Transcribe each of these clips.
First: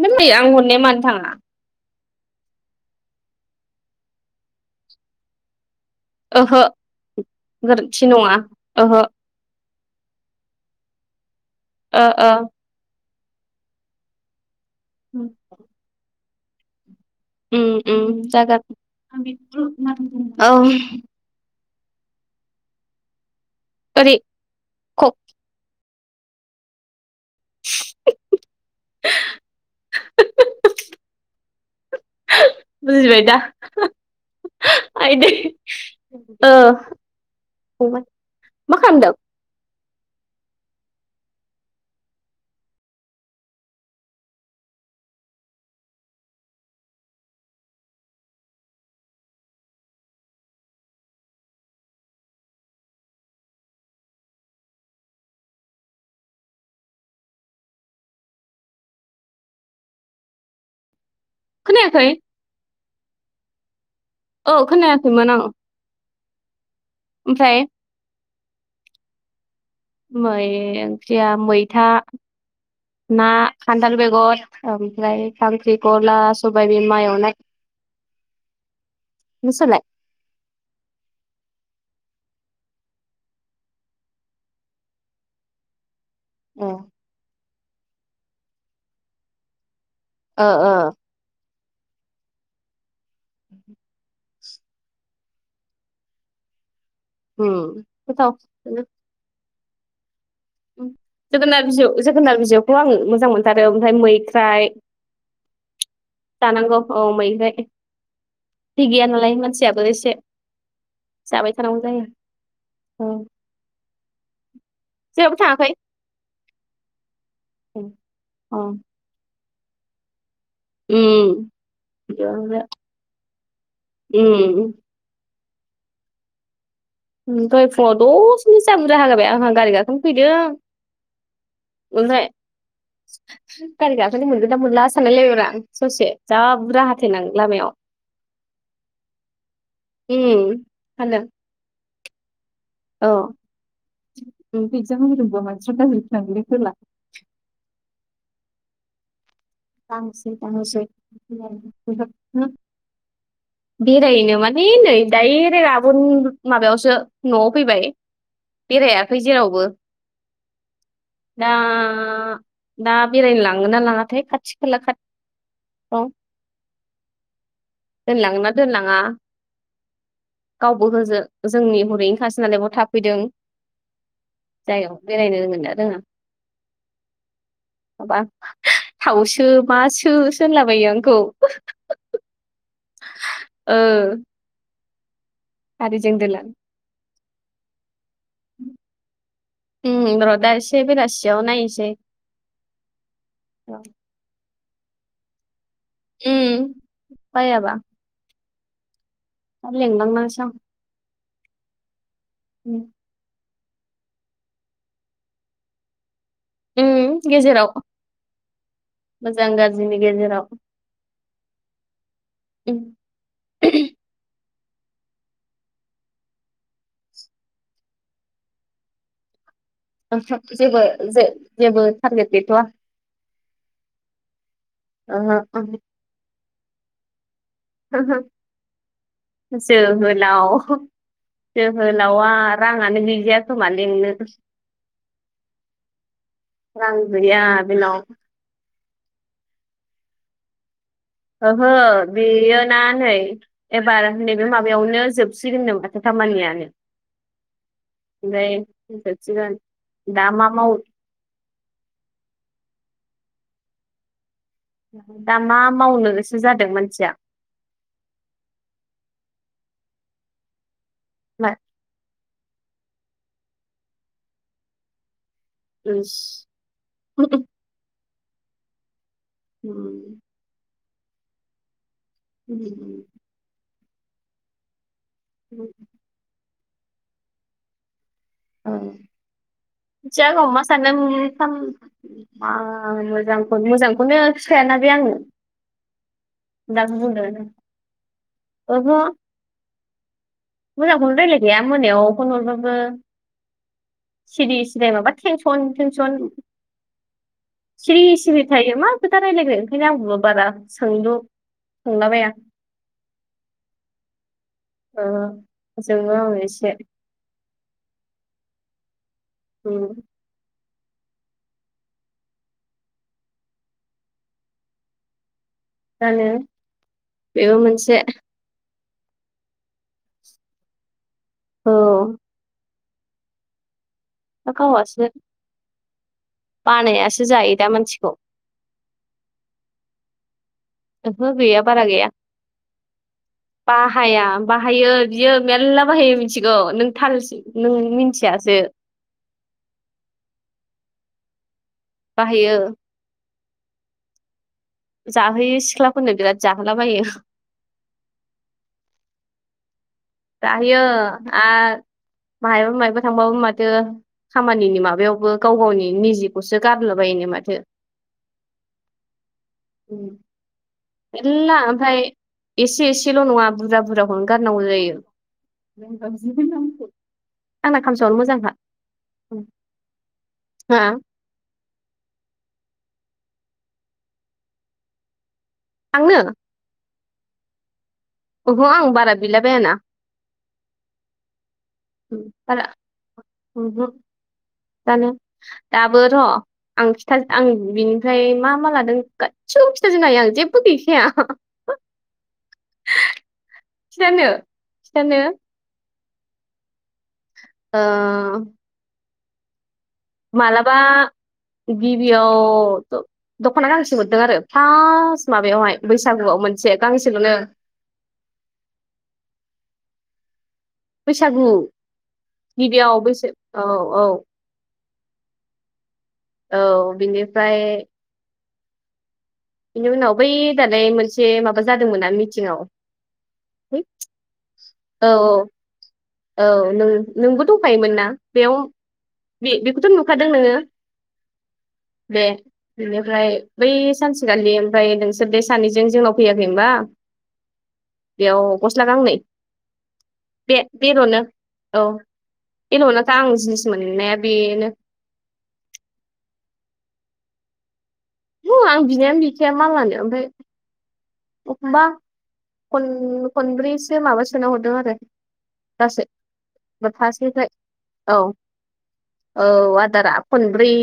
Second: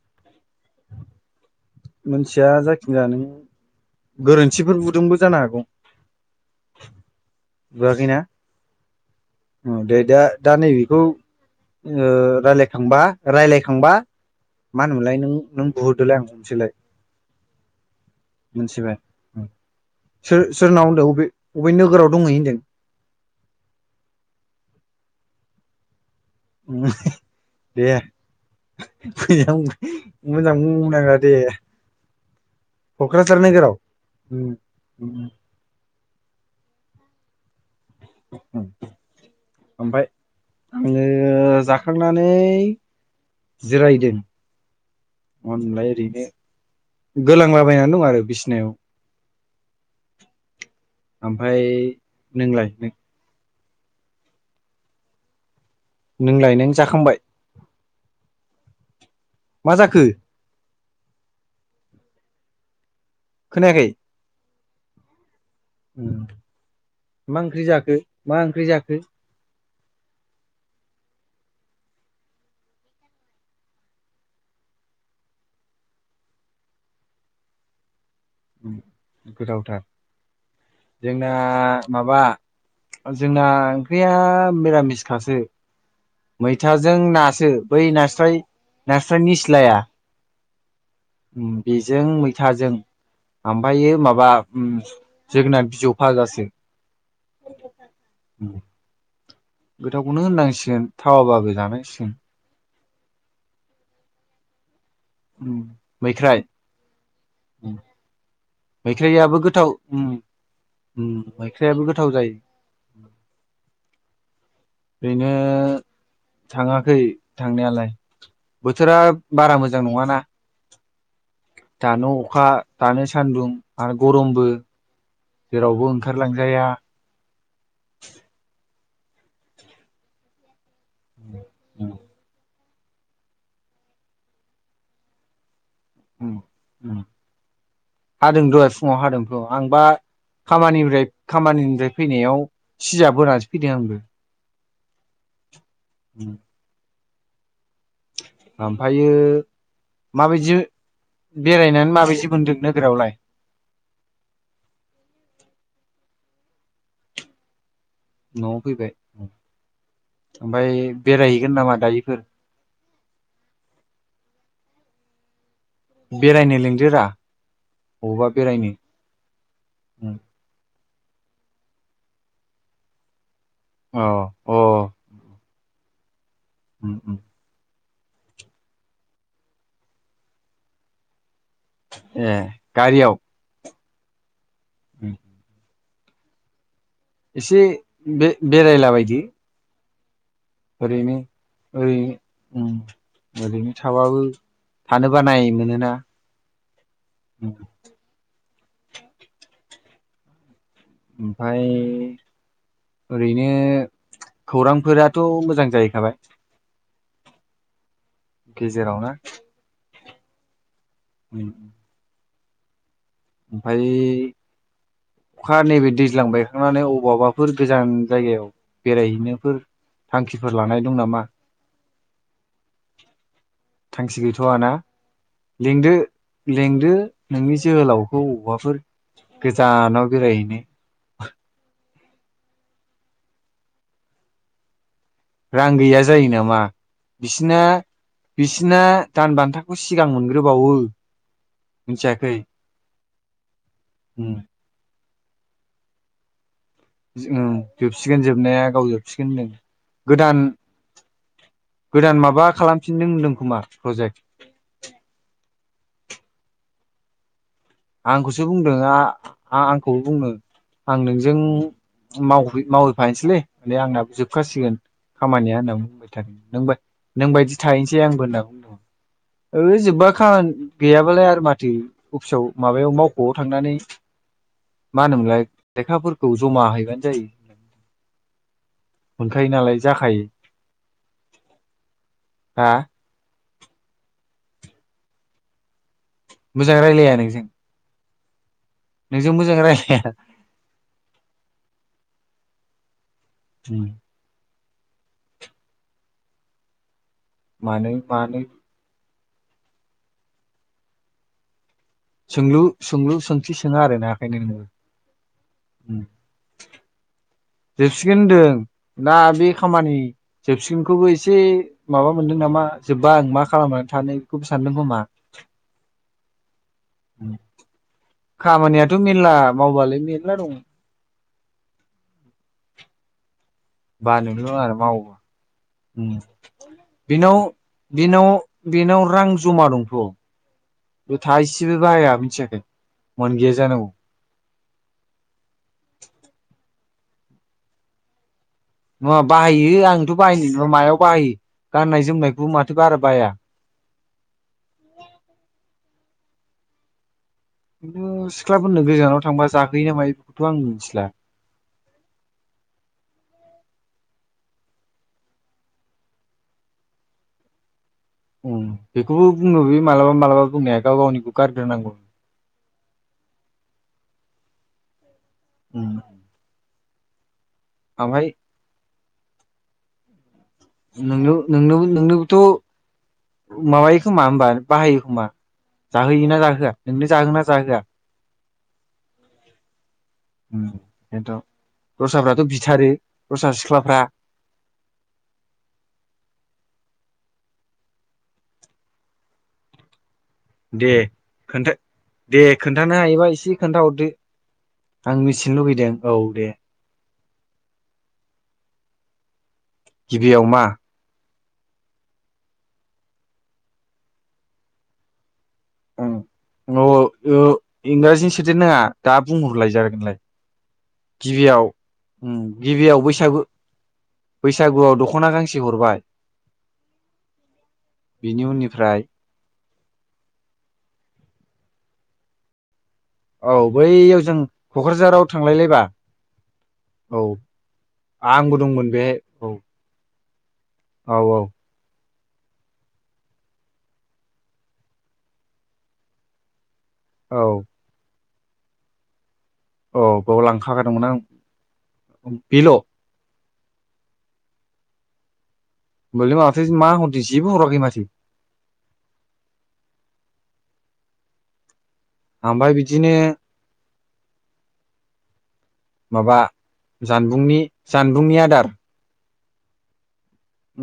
नै आं हरनाया मानो थाङा? मोनथिया जायखुन जाया नों गोरोन्थिफोर बुदोंबो जानो हागौ। ओहो गोरोन्थि नङा ओहो। औ दे दा दा नैबेखौ ओ ओ ओ रायलायखांबा रायलायखांबा मा होनोमोनलाय नों नों बुहरदोलाय आं हमसैलाय। उम उम मोनथिबाय जागोन औ। अबे नोगोराव दंहैयो होनदों। ओरै कख दे। फै मोजां बुं नाङा दे। बुजिबाय दा क'क्राझार नोगोराव? आइदै ओ मा खामदों? ओमफाय आङो जाखांनानै जिरायदों। अनलाय ओरैनो गोलांलाबायनानै दं आरो बिसिनायाव। ओमफाय नोंलाय नों? नों लाय नों जाखांबाय? मा जाखो? खोनायाखै? खोनायाखै। औ खोनायाखैमोन ओं। मा ओंख्रि जाखो मा ओंख्रि जाखो? मै ओंख्रिया मैथा। ना खान्थाल बेगर ओमफ्राय खांख्रि खला सबाय बिमा एवनाय। गोथावथार नोंसोरलाय जों [unintelligible] माबा जोंना ओंख्रिया मिरामिस खासो। ए मैथाजों नासो बै नास्राय नास्राय निसिलाया। ओ ओ। बेजों मैथाजों ओमफायो माबा ओम जोगोनाथ बिजौ फाजासो। ओम [unintelligible] गोथावखौनो होननांसिगोन थावाबाबो जानांसिगोन। बेखौ आं मोजां मोनथारो ओमफ्राय मैख्राइ। मैख्राइ जानांगौ औ मैख्राय। थै गैया नालाय मैख्राइयाबो गोथाव मानसियाबो उम एसे। उम जाबाय थानांगौ मैख्राइयाबो जायो गोथाव औ ओरैनो जेरावबो थाङाखै थाङाखै अ थांनायालाय बोथोरा- बारा मोजां नङाना उम दानो अखा दानो सान्दुं आरो गरमबो जेरावबो ओंखारलांजाया ओम दहाय फुङाव दसेनो जा बुरजा हगारबाप आंहा गारि गाखोनो फैदों ओमफाय गारि गाखौनो मोनगोना मोनला सानलाय लायबायब्रा आं ससे उम जा उम बुरजाहाथेनानै लामायाव हादों दहाय फुङाव हादोंथ' आंबा उम खामानिनिफ्राय फानदों खामानिनिफ्राय फैनायाव औ सिजा बोनासो फैदों आंबो [unintelligible] [unintelligible] ओमफायो [unintelligible] बेरायनानै माबायदि मोनदों नोगोरावलाय [unintelligible] बेरायनो माने नै दडाइरेक्ट आबुन माबायावसो न'आव फैबाय न'आव फैबाय बेरायाखै जेरावबो ओमफ्राय बेरायहैगोन दा नामा दायोफोर दा बेरायनो लाङोना लाङाथाय खाथि- खोला खा- बेरायनो लिंदोरा दोनलाङोना दोनलाङा गाव- [unintelligible] जोंनि हरैनि खासि नालाय बाव थाफैदों अ जायायाव बेरायनो रोंङोना रोङा ओम ओम माबा थावसो मासो सो होनलाबायो आंखौ ए गारियाव ओ [unintelligible] [unintelligible] गारिजों दोनलां एसे बे बेरायला बायदो ओम र' दा एसे ओरैनो बेलासियाव नायनोसै ओरैनो ओम ओरैनो थाबाबो थानोबा नाय मोनोना ओम बायाबा लिंलांनोसै आं ओमफाय ओम ए खौरांफोराथ' मोजां जाहैखाबाय ओम गेजेराव गेजेरावनो मोजां गाज्रिनि गेजेराव उम उम ओमफाय अखा नैबे दैज्लां बायखांनानै अबावबाफोर गोजान जायगायाव बेरायहैनोफोर ओ हो थांखिफोर लानाय जेबो दं नामा जेबो टारगेट गैथ'वा थांखि गैथ'वा ना ओहो ओहो लिंदो लेंदो नोंनि ओहो जोहोलावखौ बबावबाफोर गोजानाव जोहोलाव बेरायहैनो जोहोलावा राङानो गैजाया खोमा लेंनो रां गैया जायो नामा गैया बिसिना बेनाव बिसि बिसिरना दान बान्थाखौ सिगां मोनग्रोबावो ओहो मिथियाखै बेयो ना नै एबार उम नैबे माबायावनो जोब सिगोन नो माथो खामानियानो उम जोबसिगोन जोबनाया गाव जोबसिगोन होनदों दा गोदान मा माव गोदान माबा खालामफिनदों होनदों खोमा फ्रजेक्ट दा मा मावनो गैसोसो जादों मानसिया? आंखौसो बुंदों आ-आं आंखौबो बुंनो आं नोंजों मा मावहै-मावहैफानोसैलै नै आंनाबो जोबखासिगोन खामानिया होनना बुंबाय इस थादों नोंबा-नोंबायदि थाहैसै आंबो होनना बुंदों ओ जोब्बाख गैयाबालाय आरो माथो अफिसाव माबायाव मावख'आव थांनानै मा होनोमोनलाय लेखाफोरखौ जमा हैबानो जायो औ मोनखायो नालाय जाखायो मिनथिया गाव मा सानदों ओ मा साना हा मा मोजां मोजांखौनो खिथायाना बे आंनो मोजां दाबो रायलाया बुंदों नों जों? ओहो मोजांखौनो रायलायखाया मोनायाव फनहरबाबो उम सिरि सिरि माबा थेंसन थेंसन मानो सिरि मानो सिरि थायो मा खोथा रायलायगोन ओंखायनो आंबो बारा सोंलु सोंलाबाया सोंलु सोंलु सोंथि सोङा आरो ना ओखायनो नोङो ओ जोंङो आं एसे जोबसिगोन होनदों दा बे उम खामानि जो जोबसिनखौबो एसे माबा मोनदों नामा जोब्बा आं मा खालामनानै थानो बेखौबो सानदों खोमा जानो बेबो मोनसे थ' मेरला मावबालाय मेरला दं औ बानोल नाङा आरो माव गावासो उम बानायासो बेनाव जायो दा मानसिखौ बेनाव बेनाव रां जमा दंथ' बे ओहो गैया थाइसेबो बारा गैया बाहाया मिथियाखै मोनगैया जानांगौ बाहाया बाहायो बियो मेर्ला बाहायो मिथिगौ नों थालसो नों मिथियासो नङा बाहायो आंथ' बाहायनाय ना मायाव बाहायो गाननाय जोमनायखौ बाहायो माथो बारा बाया जाहोयो सिख्लाफोरनो बिराद जाहोलाबायो खिन्थु सिख्लाफोरनो गोजानाव थांबा जा जाहैयो आरो माहबा माहबा थांबाबो मा माथो खामानिनि माबायावबो गाव गावनि निजिखौसो गारला बायो माथो उम बेखौबो बुंनो बियो मालाबा मालाबा बुंनाया गाव गावनिखौ मेरला गारग्रोनांगौ ओमफ्राय एसे एसेल' नङा बुरजा बुरजाखौनो गारनांगौ जायो उम [unintelligible] आंना खामसावानो ओमफ्राय मोजांखा हा नोंनो नोंनो नोंनोबोथ' माबायो खोमा होमबा बाहायो खोमा? आंनो जाहोयोना जाहोआ नोंनो जाहोगोना जाहोआ अह' आं बारा बिलाबायाना उम एनथ' दस्राफ्राथ' बिथारो दस्रा ओमहो सिख्लाफ्रा जानो दाबो र' आं आं बिनिफ्राय मा मा लादों गासिबो खिथाजोबनो हायो आं जेबो दे गैखाया खोनथ दे खोन्थानो हायोबा एसे खोन्थाहरदो खिथानो आं खिथानो मिथिनो लुबैदों औ दे ओ गिबियाव मा मालाबा गिबियाव दख'ना गांसे हरदों आरो फास ओम ओ ओ इंराजिनि सोदेर नाङा दा बुंहरलायजागोनलाय। बैसागु गिबियाव बैसो बैसागु औ औ बैसागुआव दख'ना गांसे हरबाय। औ बिनिफ्राय बिनिफ्राय? बेनि उनाव बै दालाय मोनसे माबा जादोंमोनना मिटिंआव औ है बैयाव जों औ क'क्राझाराव थांलायलायबा औ नों औ नोंबो दंफायोमोन ना आंबो बेयाव दंमोन बे औ बे बेखौथ' नुखादों नोङो? औ औ दे बिनिफ्राय बै सानसेखालि ओमफ्राय नोंसोर बे सानैजों जोंनाव फैयाखै होनबा औ। बेयाव गस्ला गांनै। औ बेयाव बे लांखागोन। बेल'नो औ बेल'नोखा आं जिनिस मोननाया बेनो। होमबालाय माथो मा हरदों जेबो हराखै माथो? आं बिनायानो गैखाया मालानो ओमफ्राय एखमबा ओमफ्राय खन बिदिनो खनब्रैसो माबा सोना हरदों आरो। गासै माबा पासनिफ्राय जानबुंनि औ। जानबुंनि आदार औ आदारा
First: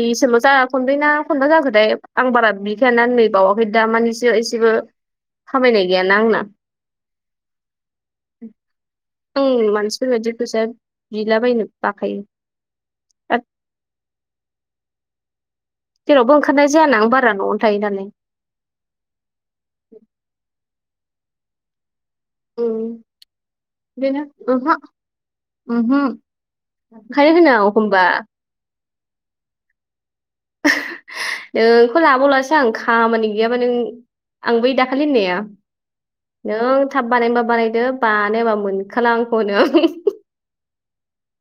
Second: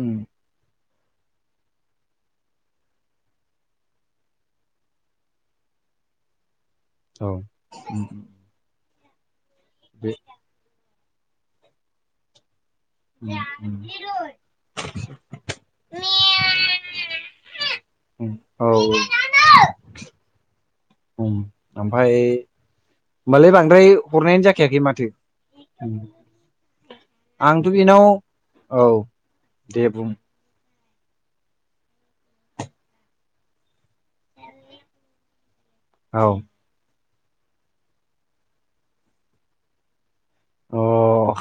उम जा खनब्रैना, खनबा जाखोथाय आं बारा बिखायाना नै बावाखै दा मानिसो एसेबो खामायनाय गैया आंना। औ। आं बे मानसिफोरबायदि फैसा बिलाबायनो बाखायो। [unintelligible] जेरावबो ओंखारनाय जायाना आं बारा न'आवनो थायो नालाय उम औ औ ओम ओमफ्राय उम होमबालाय बांद्राय बेनो हरनायानो ओहो जाखायाखै माथो। ओमहो ओंखायनो आंथ' होनो आं एखमबा बेनाव औ दे बुं। नोंखौ लाबावलासो आं खामानि गैयाबा नों आं बै दाखालि होननाया औ नों थाब बानायनोबा बानायदो बानायाबा मोनखाला आंखौ होनो आं उहु हु हु अ'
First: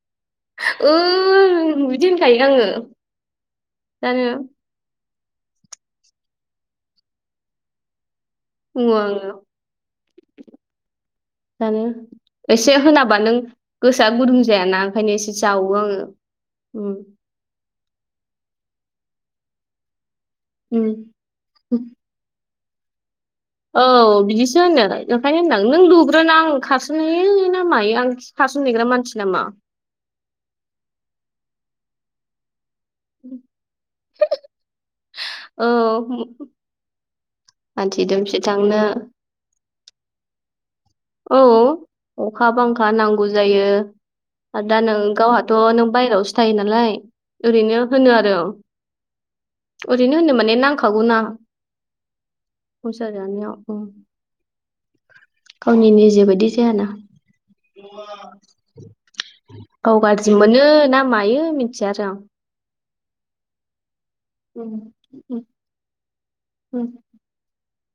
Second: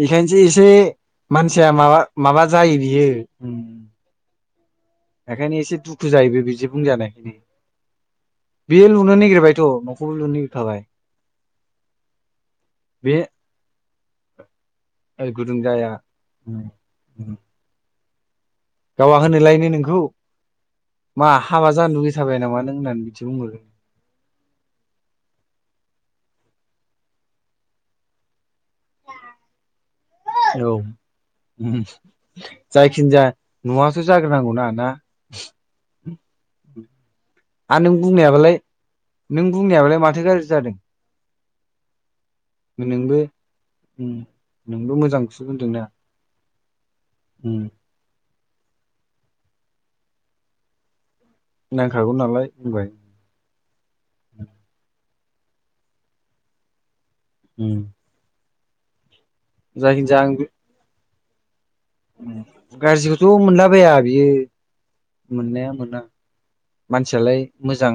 बेखायनोसो एसे मानसिया ओं माबा बिदि होनखायो माबा आङो जायो बियो। जानो बेखायनो एसे दुखु जाहैबाय बिदि बुंजानायखायनो। बेयो बुङो लुनो आङो नागिरबायथ' न'खौबो लुनो नागिरखाबाय। जानो, एसे बे होनाबा नों गोसोआ गुदुं जायाना ओंखायनो एसे गुदुं जावो जाया आङो। उम उम। गावहा होनोलायनो नोंखौ मा हाबा उम जानो लुगैथाबाय नामा नों होननानै? बुंहरो औ। बिदिसो होनो। ओमफ्राय होनदां नों लुग्रोना आं खारसोन हायो ना मायो? आंसो खारसन हैग्रा मानसि नामा? औ उम। जायखिजाया न'आसो जाग्रोनांगौना ना? औ। आरो नों मानसि दोमसि बुंनायाबालाय, थांनो नों बुंनायाबालाय माथो गाज्रि जादों? औ। अखा बांखा नोंबो नांगौ जायो। उम दा नोंबो नों मोजांखौसो गावहाथ' बुंदोंना नों बायहेरायावसो थायो नालाय, उम ओरैनो होनो आरो आं। ओरैनो होनो माने नांखागौ ना? नांखागौ नालाय बुंबाय संसार जानायाव ओं। गावनि निजे बायदि जायाना? उम औ जायखिजाया आं गाज्रि मोनो ना मायो? मिनथिला गाज्रिखौथ' मोनलाबाया बियो उम उम मोननाया मोना। मानसियालाय मोजां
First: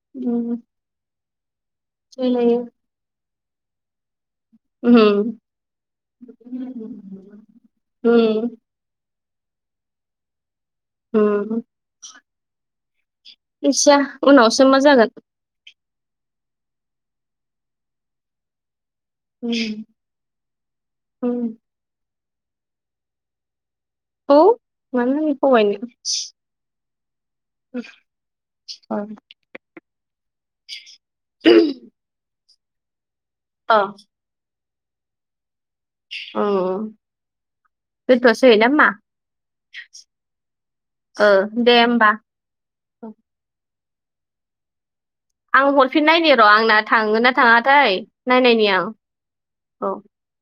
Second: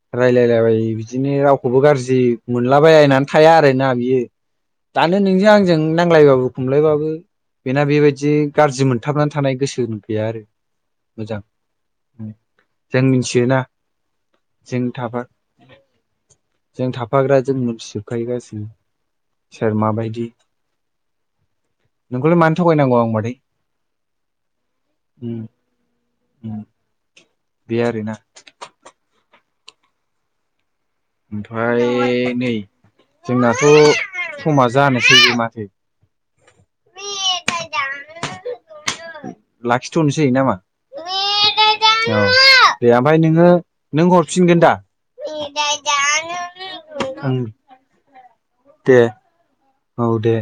उम उम रायलायलायबाय बिदिनो राव रावखौबो गाज्रि रायलायो मोनलाबायनानै थाया आरोना बियो। दानो उम नोंजों आंजों नांलायबाबो खमलायबाबो बेना बेबायदि उम गाज्रि मोनथाबनानै थ थानायानाय गोसो गैया आरो। मोजां ओम जों मिथियोना मा जों थाफा जों थाफाग्रा जों मोनथिजोबखायो गासिबो। सोर उम माबायदि ओम। नोंखौल' मानो थगायनांगौ आं मादै? औ मानो जों उम थगायनो? उम बे ओम आरोना अम। ओमफ्राय नै जोंनाथ' अ समा जानोसैयोबो माथो? ओओ दोनथ'सै ना मा? लाखिथ'नोसै नामा? ओ दे होमबा औ दे ओमफ्राय नोङो नों हरफिनगोन दा? आं हरफिन नायनि र' आंना थांगोन ना ओं थाङाथाय नायनायनि आं दे। औ दे।